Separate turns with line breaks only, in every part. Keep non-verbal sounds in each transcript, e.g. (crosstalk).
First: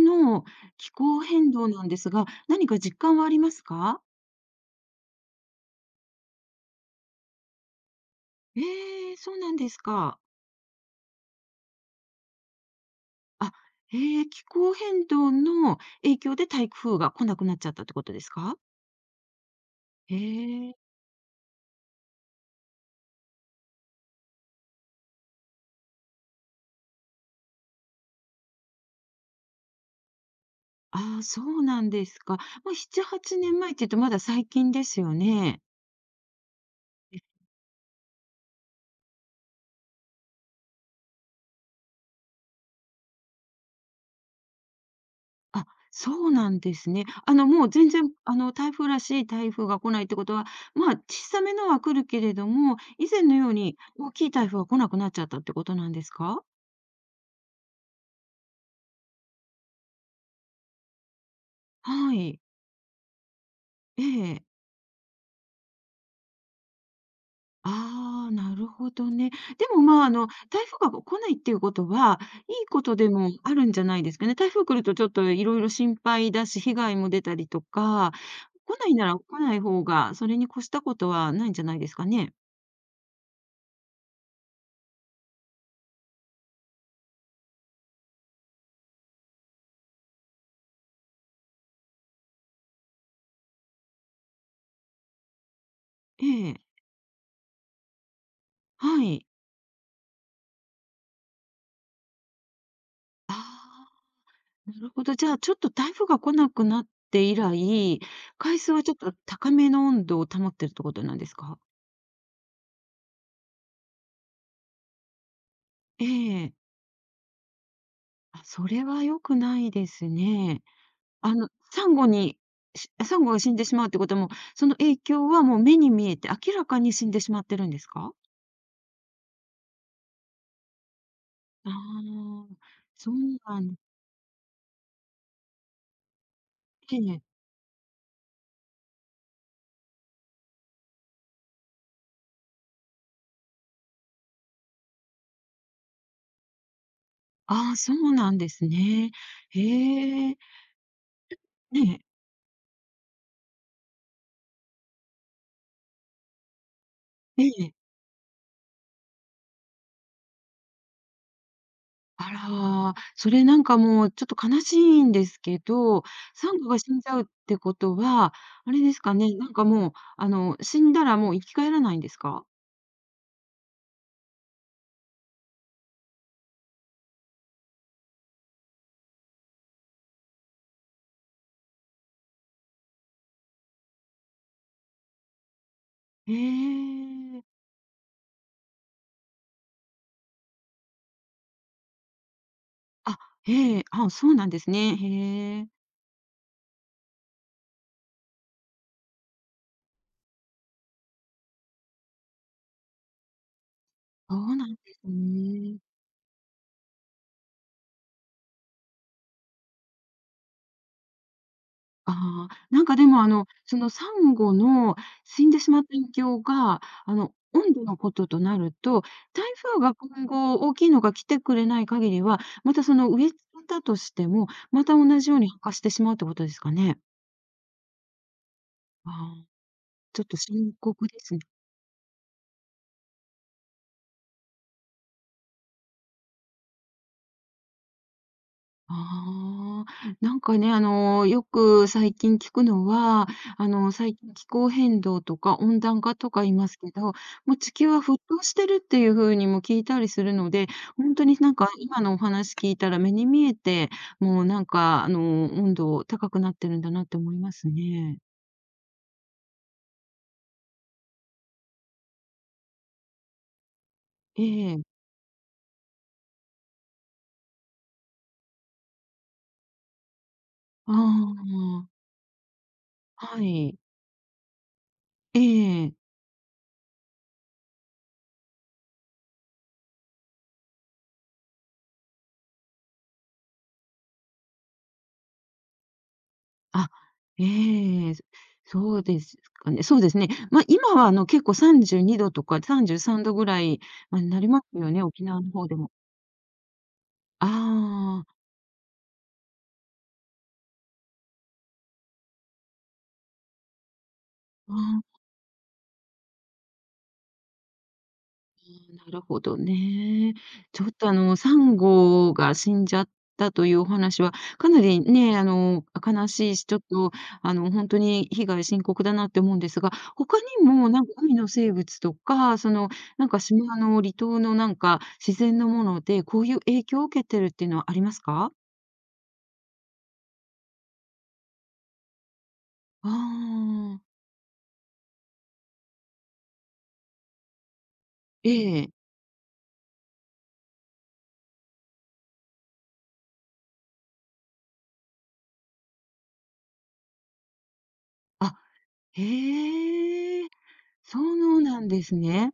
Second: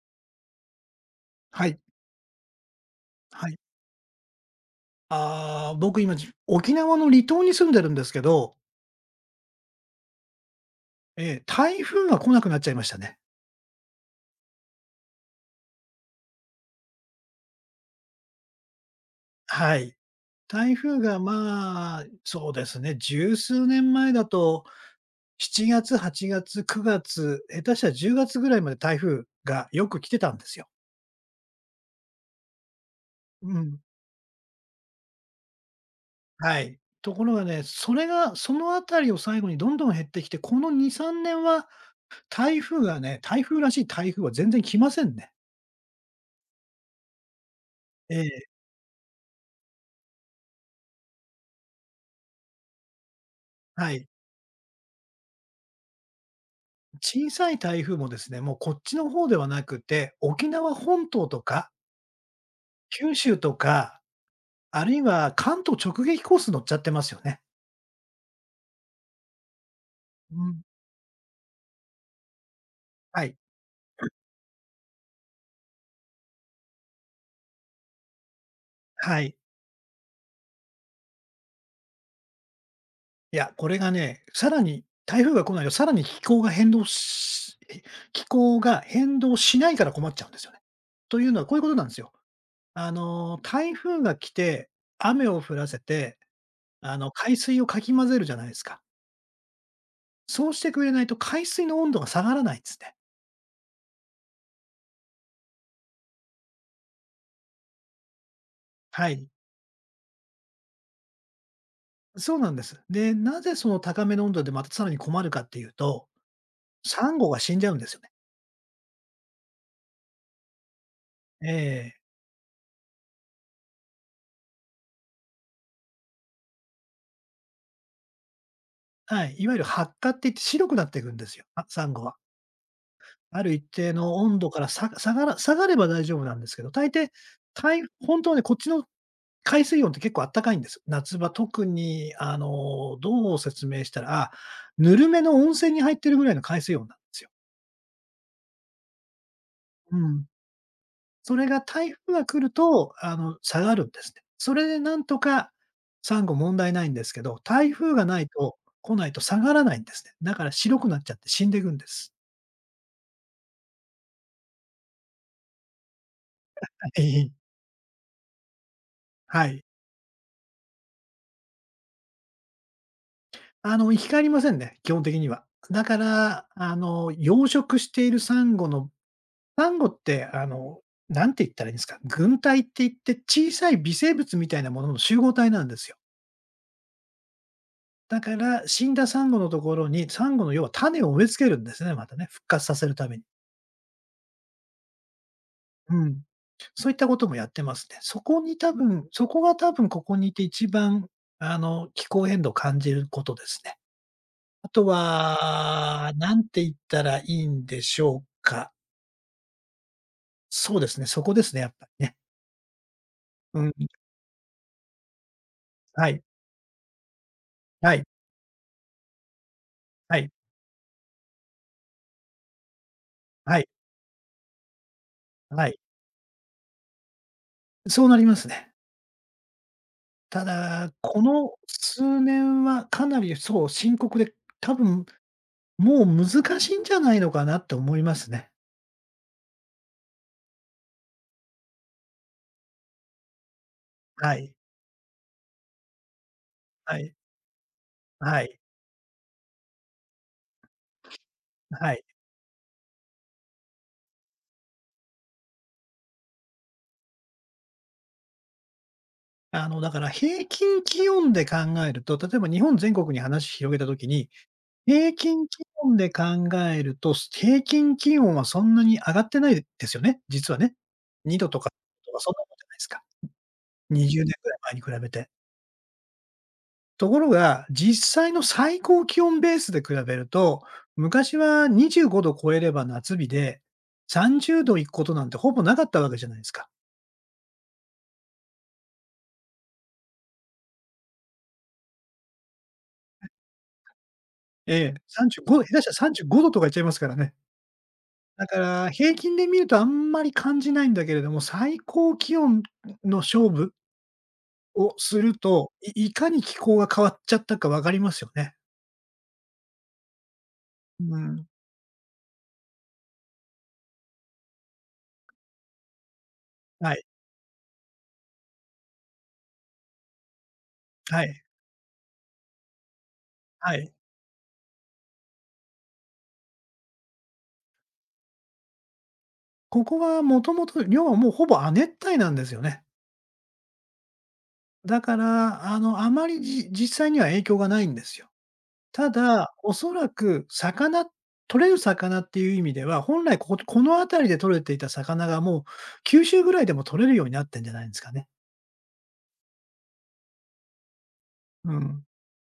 の気候変
は
動
い、
なんですが、何か実感はあり
は
ま
い。
すか？
ああ、僕今沖縄の離島に住んでるんですけど、
ええ、そうなんですか。
ええ、台風が来なくなっちゃいましたね。
あ、ええ、気候変動の影響で台風が来なくなっちゃったってことですか？
はい。
え
台
え、
風がまあ、そうですね、十数年前だと、7月、8月、9月、下手したら10月ぐらいまで台風がよく来てたんですよ。
ああ、そうなんですか。まあ、7、8
う
年前っ
ん。
て言うとまだ最近ですよね。
はい。と
え、
ころがね、それが、そのあたりを最後にどんどん減ってきて、この2、3年は台風がね、台風らしい台風は全然来ませんね。
あ、そうなんですね。あの、もう全然、
ええ、
あの、台風らしい台風が来ないってことは、まあ、小さめのは来るけれども、以前のように
はい。
大きい台風は来なくなっちゃったってことなんですか？
小さい台風もですね、もうこっちの方ではなくて、沖縄本島とか、
はい。
九州とか、
ええ。
あるいは関東直撃コース乗っちゃってますよね。
ああ、なるほどね。でも、まあ、あの、
うん。
台風が来ないっていうことは、いいことで
は
も
い。
あるんじゃないですかね。台風来るとちょっといろいろ心配だし、被害も出たりとか、来ないなら
はい。
来ない方が、それに越したことはないんじゃないですかね。
いや、これがね、さらに台風が来ないと、さらに気候が変動しないから困っちゃうんですよね。というのはこういうことなんですよ。台風が来て、雨を降らせて、
ええ、
海水をかき混ぜるじゃないですか。
はい。
そうしてくれないと海水の温度が下がらないんですね。
ああ、なるほど。じゃあ、ちょっと台風が来なくなって以来、海水はちょっ
は
と
い。
高めの温度を保ってるってことなんですか？
そうなんです。で、なぜその高めの温度でまたさらに困るかっていう
え
と、
え。
サンゴが死んじゃうんですよね。
あ、それは良くないですね。あの、
え
サン
え。
ゴに、サンゴが死んでしまうってことも、その影響はもう目に見えて明らかに死んでしまってるんですか？
はい。いわゆる白化って言って白くなっていくんですよ、あ、
あ
サンゴは。
あ、そう
ある一
なんで
定の温度からさ下がら下がれば大丈夫なんですけど、大
え
抵、
え。
た本当はね、こっちの海水温って結構あったかいんです。夏場、特にどう説明したら、ぬるめの温泉に入ってるぐらいの海水温なんですよ。
ああ、そうなんですね。へ
うん。
え。
それが台
ね
風が来ると、下がるんですね。それでなんとかサンゴ問題ないんですけど、
え、え
台
え。
風がないと来ないと下がらないんですね。だから白くなっちゃって死んでいくんです。
あら、それなんかもうちょっと悲しいんですけど、サンゴ
(laughs)
が死ん
は
じゃうっ
い。
てことは、あれですかね、
は
なん
い。
かもう、あの、死んだらもう生き返らないんですか？
生き返りませんね、基本的には。だから、養殖しているサンゴって、なんて言ったらいいんですか、群体って言って小さい微生物みたいなものの集合体なんですよ。
へえ。
だから死んだサンゴのところに、サンゴの要は種を植え付けるんですね、またね、復活させるため
あ、
に。
へえ、あ、そうなんですね。へえ。
うん。そういったこともやってますね。そこが多分ここにいて一番、気候変動を感じることですね。
そうな
あ
んで
と
すね。
は、なんて言ったらいいんでしょうか。そうですね、そこですね、やっぱりね。
ああ、なんかでもあの、
うん。
そのサンゴの死んでしまった
は
影
い。
響が、あの、温度
は
の
い。
こととなると、台風が
は
今
い。
後大きいのが来てくれない限りは、またその植え付
は
け
い。
たとしても、また同じように
は
破壊
い。
してしまうってことですかね。
そうなりますね。
ああ、ちょっと
た
深
だ、
刻で
こ
すね。
の数年はかなりそう、深刻で、多分もう難しいんじゃないのかなと思いますね。
ああ、なんかね、あの、よく最近聞くのは、あの、最近
は
気
い。
候変動とか温暖化とか言いますけ
は
ど、
い。
もう地球は沸
は
騰し
い。
てるっていう風にも聞いたりするので、本当になんか
は
今
い。
のお話聞いたら目に見えて、もうなんかあの、温度高くなってるんだなって思いますね。
だから平均気温で考えると、例えば日本全国に話広げたときに、
ええ。
平均気温で考えると、平均気温はそんなに上がってないですよね、実はね。
あ
2度とか
あ、
とかそんなもんじゃないですか。
はい。
20年ぐらい前に比べて。
ええ。
ところが、実際の最高気温ベースで比べると、昔は25度超えれば夏日で、30度いくことなんてほぼなかったわけじゃないですか。
あ、ええ、そうですかね。そうですね。まあ、今はあの、結構32度とか33度ぐらい、まあ、なりま
え
すよ
え、
ね、沖縄
35
の
度、
方
下
で
手した
も。
ら35度とかいっちゃいますからね。
ああ、
だから、平均で見るとあんまり感じないんだけれども、最高気温の勝負
あ
を
あ。
すると、いいかに気候が変わっちゃったか分かりますよね。
なるほどね。ちょっとあ
う
の、
ん。
サンゴが死んじゃったというお話は、かなりね、あの、悲しいし、ちょっ
はい、
と、あの、本当に被害深刻だなって思うんですが、他にもなんか
は
海
い、
の生物とか、その、なんか
は
島
い。
の離島のなんか自然のもので、こういう影響を受けてるっていうのはありますか？
ここはもともと、要はもうほぼ亜熱帯なんですよね。
ああ、
だから、あまり実際には影響がないんですよ。
ええ。
ただ、おそらく取れる魚っていう意味では、本来この辺りで取れていた魚がもう、九州ぐらいでも取れるようになってんじゃないんですかね。
あ、へえ、そう
う
なんで
ん。
すね。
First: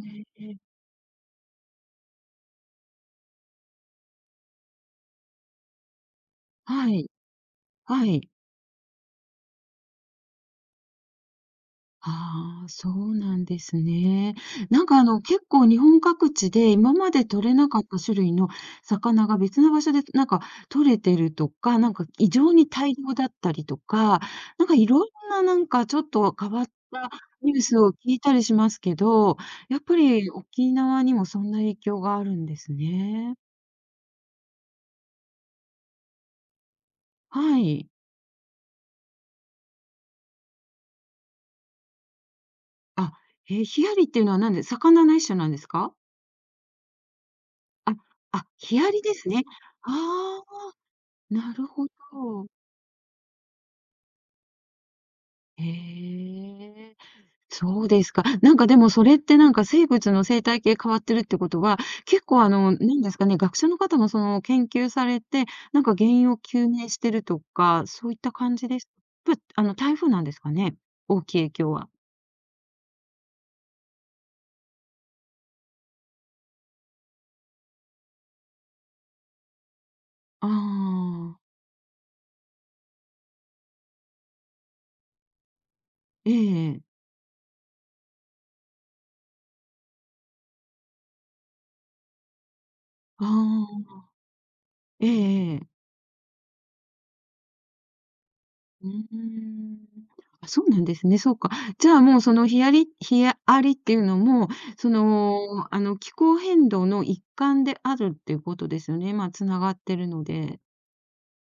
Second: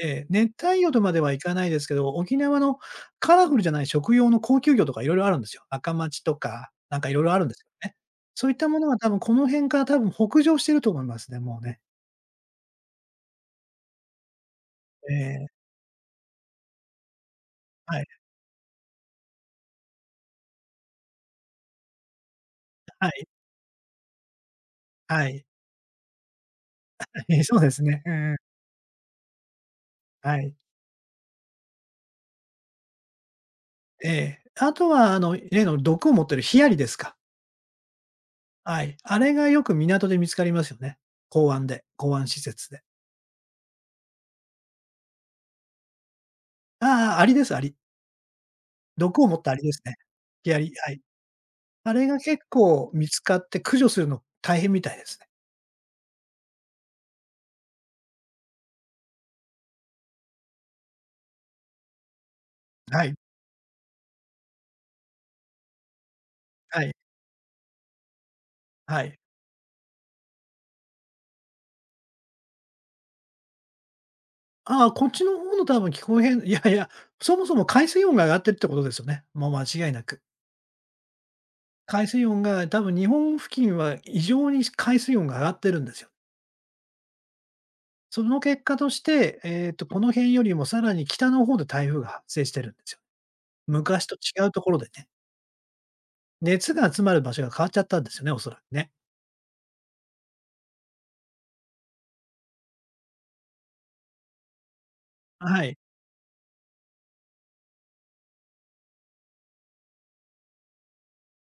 ええ、
え、
熱帯魚とまではいかないですけど、沖縄のカラフルじゃない食用の高級魚とか色々あるんですよ。赤町とか、
は
なんか
い、
色々あるんですよね。
はい。
そういったものは多分この辺から多分北上してると思いますね、もうね。
ああ、そうなんですね。なんかあ
え
の、結
え、
構日本各地で今まで取れなかった
はい、
種類の魚が別の場所でなんか取れてるとか、なんか異常に大
は
量だ
い、
ったりとか、なんかいろん
は
な
い。
なんかちょっと変わった
(laughs) ええ、
ニ
そ
ュ
う
ー
で
ス
す
を
ね。う
聞い
ん
た
うん。
りしますけど、やっぱり
はい。
沖縄にもそんな影響があるんですね。
ええ。あとは例の毒を持ってるヒアリですか。
はい。
はい。あれがよく港で見つかりますよね。港湾施設で。
あ、えー、ヒアリっていうのは何で、魚の一種なんですか。
ああ、アリです、アリ。
あ、あ、ヒアリで
毒を
す
持っ
ね。
たアリです
あ
ね。
あ、
ヒアリ、はい。
なるほ
あれが結
ど。
構見つかって駆除するの大変みたいですね。
へえ、そうですか。なんかでもそれってなんか生物の生態系変わってるってことは、結構あの、なん
は
で
い、
すかね、学者の方もその研究されて、なんか原因を究
は
明
い、
してるとか、そういった感じです。
はい。
あの、台風なんですかね？大きい影響は。
ああ、こっちの方の多分気候変 (laughs) いやいや、そもそも海水温が上がってるってことですよね。もう間違いなく。
ああ、
海水温が多分日本付近は異常に海水温が上がってるんですよ。
ええええ。
その結果として、この辺よりもさらに北の方で台風が発生してるんですよ。
ああ、
昔と違うところでね。
ええええ。
熱が集まる場所が変わっちゃったんですよね、おそらく
う
ね。
ーん。あ、そうなんですね、そうか。じゃあ、もう、その、ヒアリっていうのも、その、
はい。
あの、気候変動の一環であるっていうことですよね、まあ、繋がってるので。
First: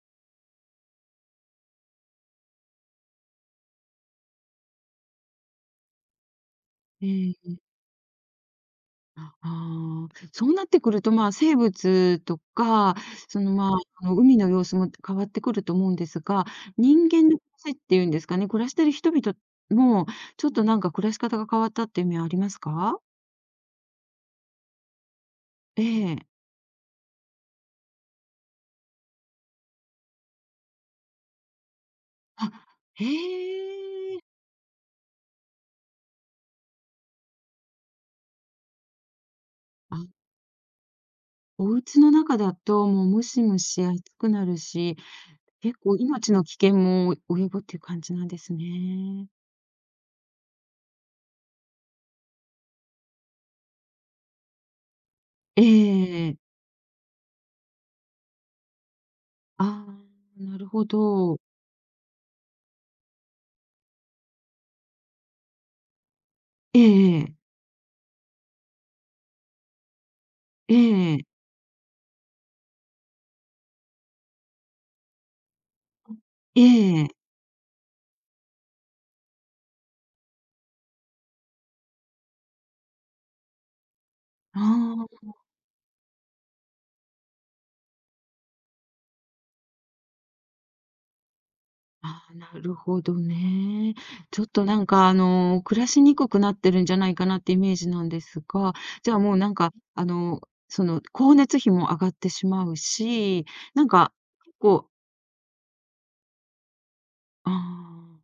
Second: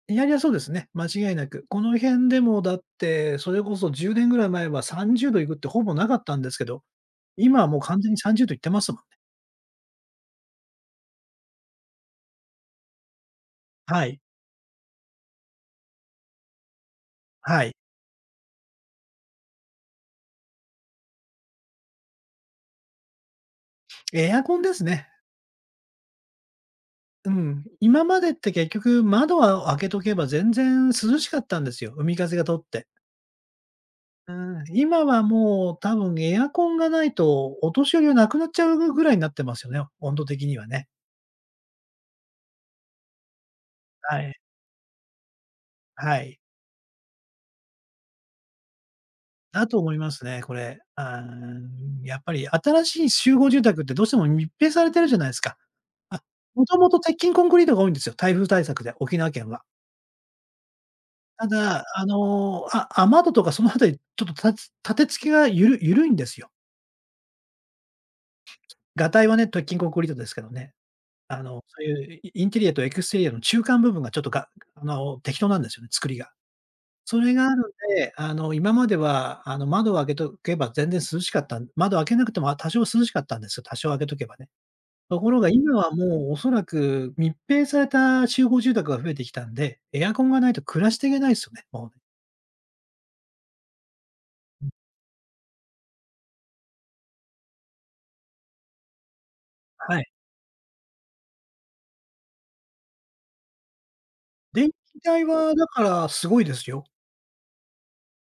いやいや、そうですね。間違いなく。この辺でもだって、それこそ10年ぐらい前は30度いくってほぼなかったんですけど、
ええ、
今はもう完全に30度いってますもんね。
ああ、そうなってくると、まあ、生物とか、その、まあ、
は
あの、
い。
海の様子も変わってくると思うんですが、人間の暮
は
ら
い。
しっていうんですかね、暮らしてる人々も、ちょっと、なんか、暮らし方が変わったっていう面ありますか？
エアコンですね。
ええ。
うん。今までって結局窓は開けとけば全然涼しかったんですよ、海風が
あ、
通って。
へえ。
うん、今はもう多分エアコンがないと、お年寄りはなくなっちゃうぐらいになってますよね、温
あ
度的にはね。
お家の中だと、もうムシムシ暑
は
く
い。
なるし、結構
は
命
い。
の危険も及ぶっていう感じなんですね。
だと思いますね、これ。やっぱり新しい集合住宅ってどうしても密閉されてるじゃないですか。
え
あ、
え
もともと鉄筋コンクリートが多いんですよ、台風対策で、沖縄県は。
ああ、なるほど。
ただ、雨戸とかそのあたり、ちょっと立て付けが緩いんですよ。
ええええ。
がたいはね、鉄筋コンクリートですけどね。
ええ。
そういうイインテリアとエクステリアの中間部分がちょっとがあの、適当なんですよね、作りが。それがあるんで、今までは、窓を開けとけば全然涼しかったん窓開けなくても、あ、多少涼しかったんですよ、多少開けとけばね。
あ
とこ
ー
ろが今はもうおそらく密閉された集合住宅が増えてきたんで、エアコンがないと暮らしていけないですよね、もうね。
あー、なるほどね。ちょっとなんかあの、暮らしにくくなってるんじゃないかなってイメージなんですが、じゃあもうなんか、
は
あ
い。
の、その光熱費も上がってしまうし、なんか、結
電気
構
代はだからすごいですよ。
ああ。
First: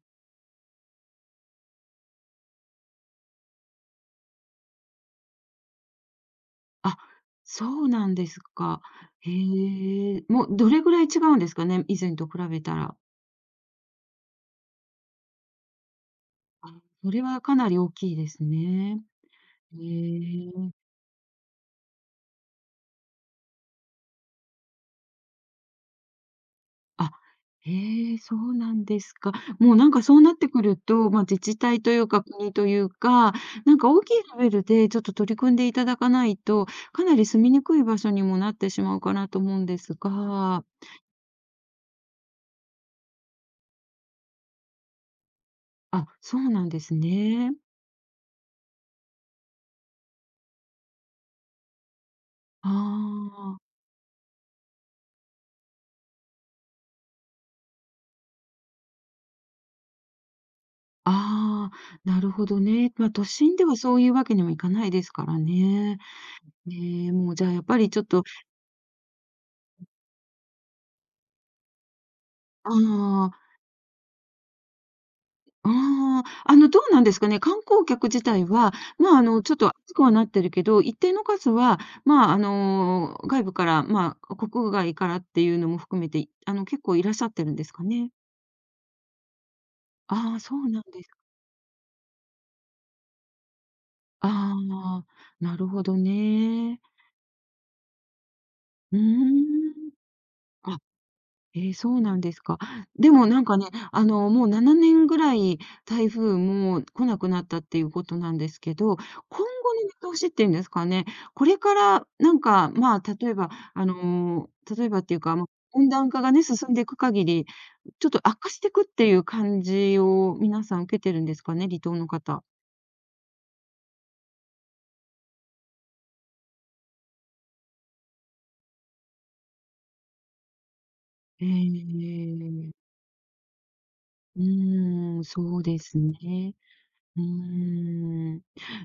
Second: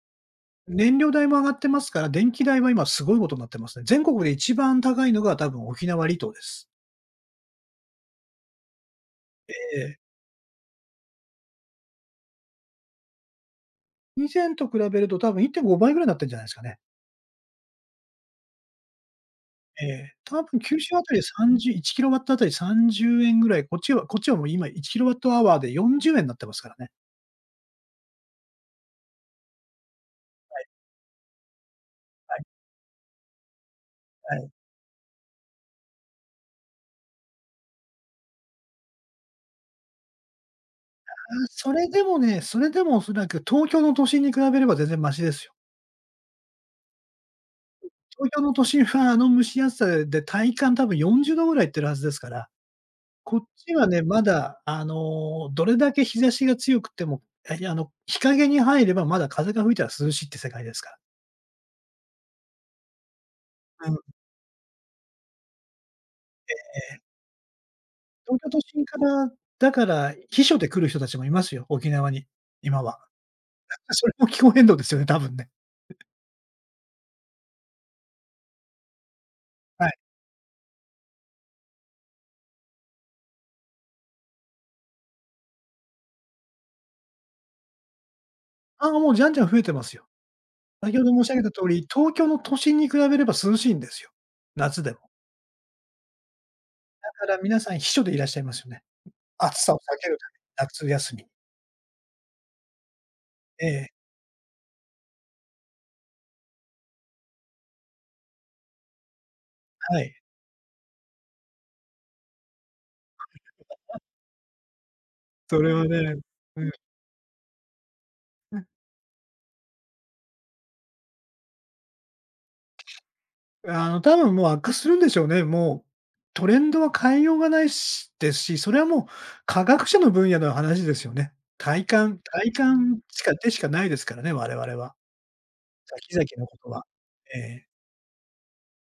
燃料代も上がってますから、電気代は今すごいことになってますね。全国で一番高いのが多分沖縄離島です。
あ、そうなんですか。へ
ええ。
え。もうどれぐらい違うんですかね、以前と比べたら。
以前と比べると多分1.5倍ぐらいになってんじゃないですかね。
あ、それはかなり大きいですね。へ
ええ、多
え。
分九州あたり301キロワットあたり30円ぐらい、こっちはもう今1キロワットアワーで40円になってますからね。
あ、へえ、そうなんですか。もうなんかそうなってくると、まあ、自治体というか国
は
というか、なんか大きい
い
レ
はい。
ベルでちょっと取り組んでいただかないと、かなり住みにくい場所にもなってしまうかなと思うんですが、
あ、それでもおそらく東京の都心に比べれば全然マシですよ。
あ、そうなんですね。
東京の都心はあの蒸し暑さで体感多分40度ぐらいいってるはずですから、
あ
こっ
あ。
ちはね、まだどれだけ日差しが強くても、日陰に入ればまだ風が吹いたら涼しいって世界ですから。
ああ、なるほどね。まあ、都心ではそういうわけにもいかないですからね。ねえ、もうじゃあやっぱりちょっと、
東京都心から、だから、避暑で来る人たちもいますよ、沖縄に、
あ
今は。
あ、
(laughs) それも気候変動ですよね、多分ね。
ああ、あの、どうなんですかね、観光客自体は、まあ、あの、ちょっと
は
暑
い。
くはなってるけど、一定の数は、まあ、あの、外部から、まあ、国外からっていうのも含めて、あの、結構いらっしゃってるんですかね？
ああ、もうじゃんじゃん増えてますよ。
ああ、そうなん
先
で
ほ
す
ど
か。
申し上げた通り、東京の都心に比べれば涼しいんですよ、
あ
夏でも。
あ、なるほどね。
だから皆さん避暑でいらっしゃいますよね。
うー
暑さを
ん。
避けるために、
あ
夏休み。
ええ、そうなんですか。でもなんか
え
ね、
え、
あの、もう7年ぐらい台風も来なくなったっていうことなんですけど、今後
は
の
い。
見通しっていうんですかね、これからなんか、まあ、例えば、あの、例えばっていうか、ま、
それは
温暖
ね、
化がね、
う
進
ん。
んでいく限り、ちょっと悪化していくっていう感じを皆さん受けてるんですかね、離島の方。
多分もう悪化するんでしょうね。もう、トレンドは変えようがないしですし、それはもう科学者の分野の話ですよね。
え
体
え。
感しかないですからね、
う
我々は。
ーん、そうです
先々の
ね。
ことは。
うー
ええ、
ん、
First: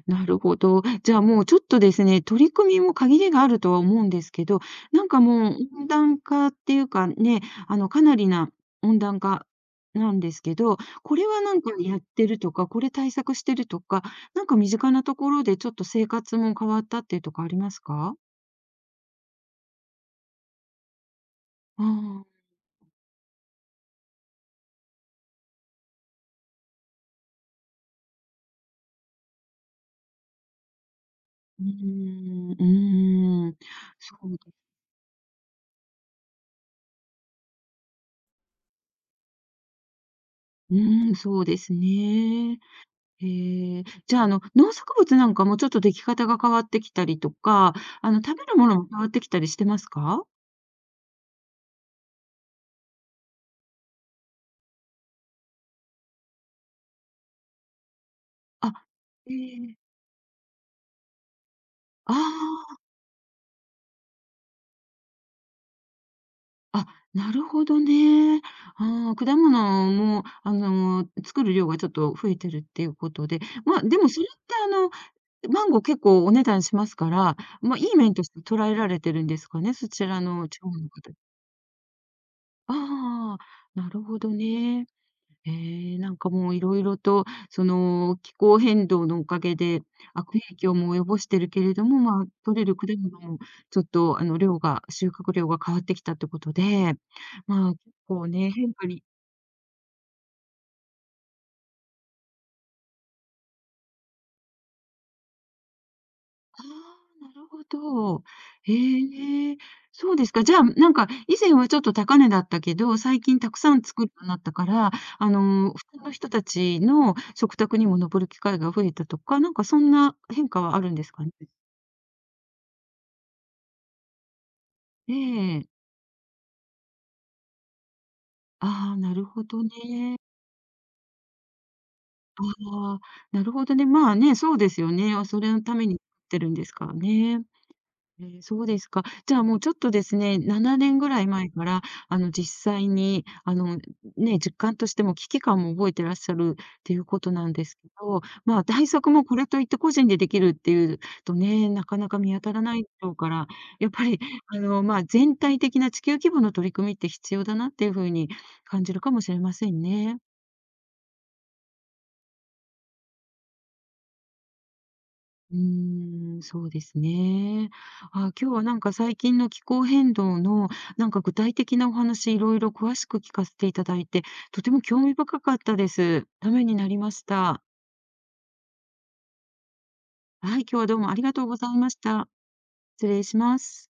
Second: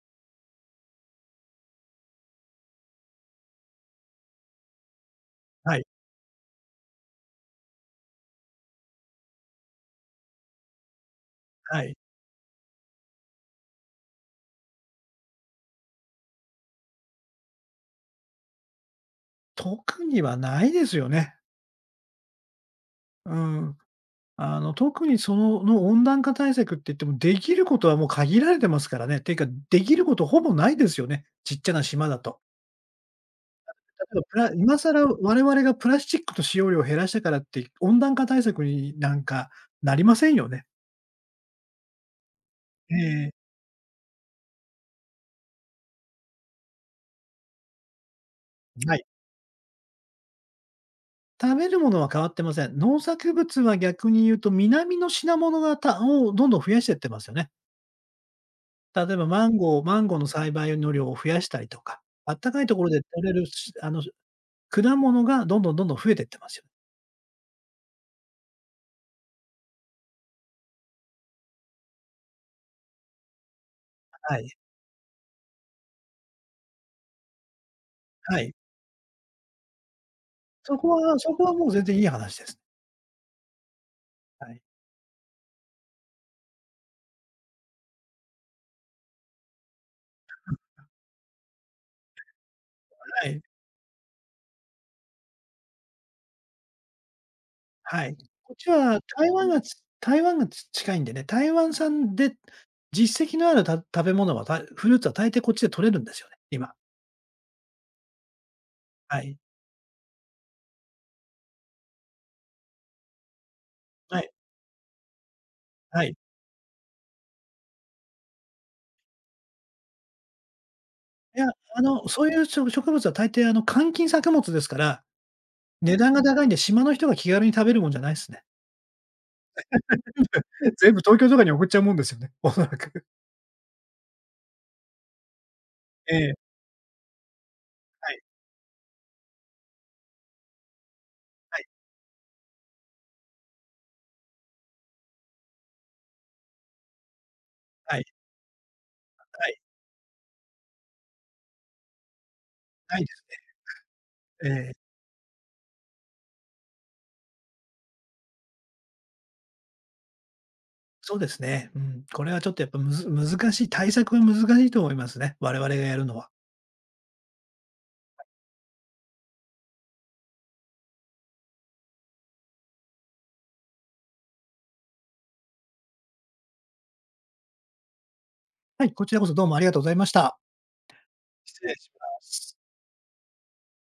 なるほど。じゃあもうちょっとですね、取り組みも限りがあるとは思うんですけど、なんかもう
はい、
温暖化っていうかね、あの、かなりな温暖化なんですけど、これはなんか
はい。
やってるとか、これ対策してるとか、なんか身近なところでちょっと生活も変わったっていうとこありますか？
特にはないですよね。
ああ、
うん。特にその温暖化対策って言っても、できることはもう限られてますからね。ていうか、できることほぼないですよね、ちっ
うー
ちゃな島だと。
ん、うーん、そ
例えば、
うで
今更我々がプラスチックと使用量を減らしたからって、温暖化対策になんかなりませんよね。
うーん、そうですね。
ええ、
へえ、じゃあ、あの、農作物なんかもちょっと出来方が変わってきたりとか、あの、食べるものも
は
変
い。
わってきたりしてますか？
食べるものは変わってません。農作物は逆に言うと、南の品物がをどんどん増やしてってますよね。
あ、
例えば
ええ、
マンゴーの栽培の量を増やしたりとか、あったかいと
あ
ころで取れるし果物がどんどんどんどん増えてってますよね。
あ、あ、なるほどね。ああ、果物も、あの、作る量がちょっと増えてるっていうことで、まあ、でもそれ
は
っ
い。
て、あの、マンゴー結構お値段しますから、まあ、いい面とし
は
て
い。
捉えられてるんですかね？そちらの地方
そ
の
こ
方
はそこはもう全然いい話ですね。
ああ、なるほど
はい。
ね。ええ、なんかもういろいろと、その、気候変動のおかげで、悪影響も及ぼしてるけれども、まあ、取れる果物
は
も
い。
ちょっと、あの、量が収穫量が変わってきたってことで、まあ、結
はい。
構ね、
こっち
変化
は
に
台湾が近いんでね、台湾産で実績のあるた食べ物は、たフルーツは大抵こっちで取れるんですよね、
あ
今。
あ、なるほど。
はい。
ええ、そうですか。じゃあ、なんか、以前はちょっと高値だったけど、最近たくさん作るよ
は
うに
い。
なったから、あの、普通
は
の
い。
人たちの食卓にも上る機会が増えたとか、なんかそんな変化はあるんですかね？
いや、そういう植物は大抵換金作物ですから、
ええ。
値段が高いんで、島の人が気軽に食べるもんじゃないすね。
ああ、なるほどね。
(laughs) 全部東京とかに送っちゃうもんですよね、(laughs) おそら
ああ、
く。
なるほどね。まあね、そうですよね。それのために作
え
っ
え、
てるんですからね。
はい、
えーそうですか。じゃあ、もうちょっとですね、7年ぐらい前
は
か
い、
ら、あの、実際に、あの、ね、実感としても危機感も覚えてらっしゃるっていうことなんですけ
はい、
ど、まあ、対策もこ
は
れ
い、
といって個人でできるっていうとね、なかなか見当たらないで
ない
し
で
ょう
す
から、
ね。
やっぱり、
え
あ
え、
の、まあ、全体的な地球規模の取り組みって必要だなっていう風に感じるかもしれませんね。
そうですね。うん。これはちょっとやっぱむず難しい、対策は難しいと思いますね、我
う
々がやるのは。
ーん、そうですね。あ、今日はなんか最近の気候変動のなんか具体的なお話いろいろ詳しく聞かせていただいて、とても興味深かったです。ためになりました。
はい、こちらこそどうもありがとうございました。
はい、今日はどうもありがとうご
失礼
ざい
し
まし
ま
た。
す。
失礼します。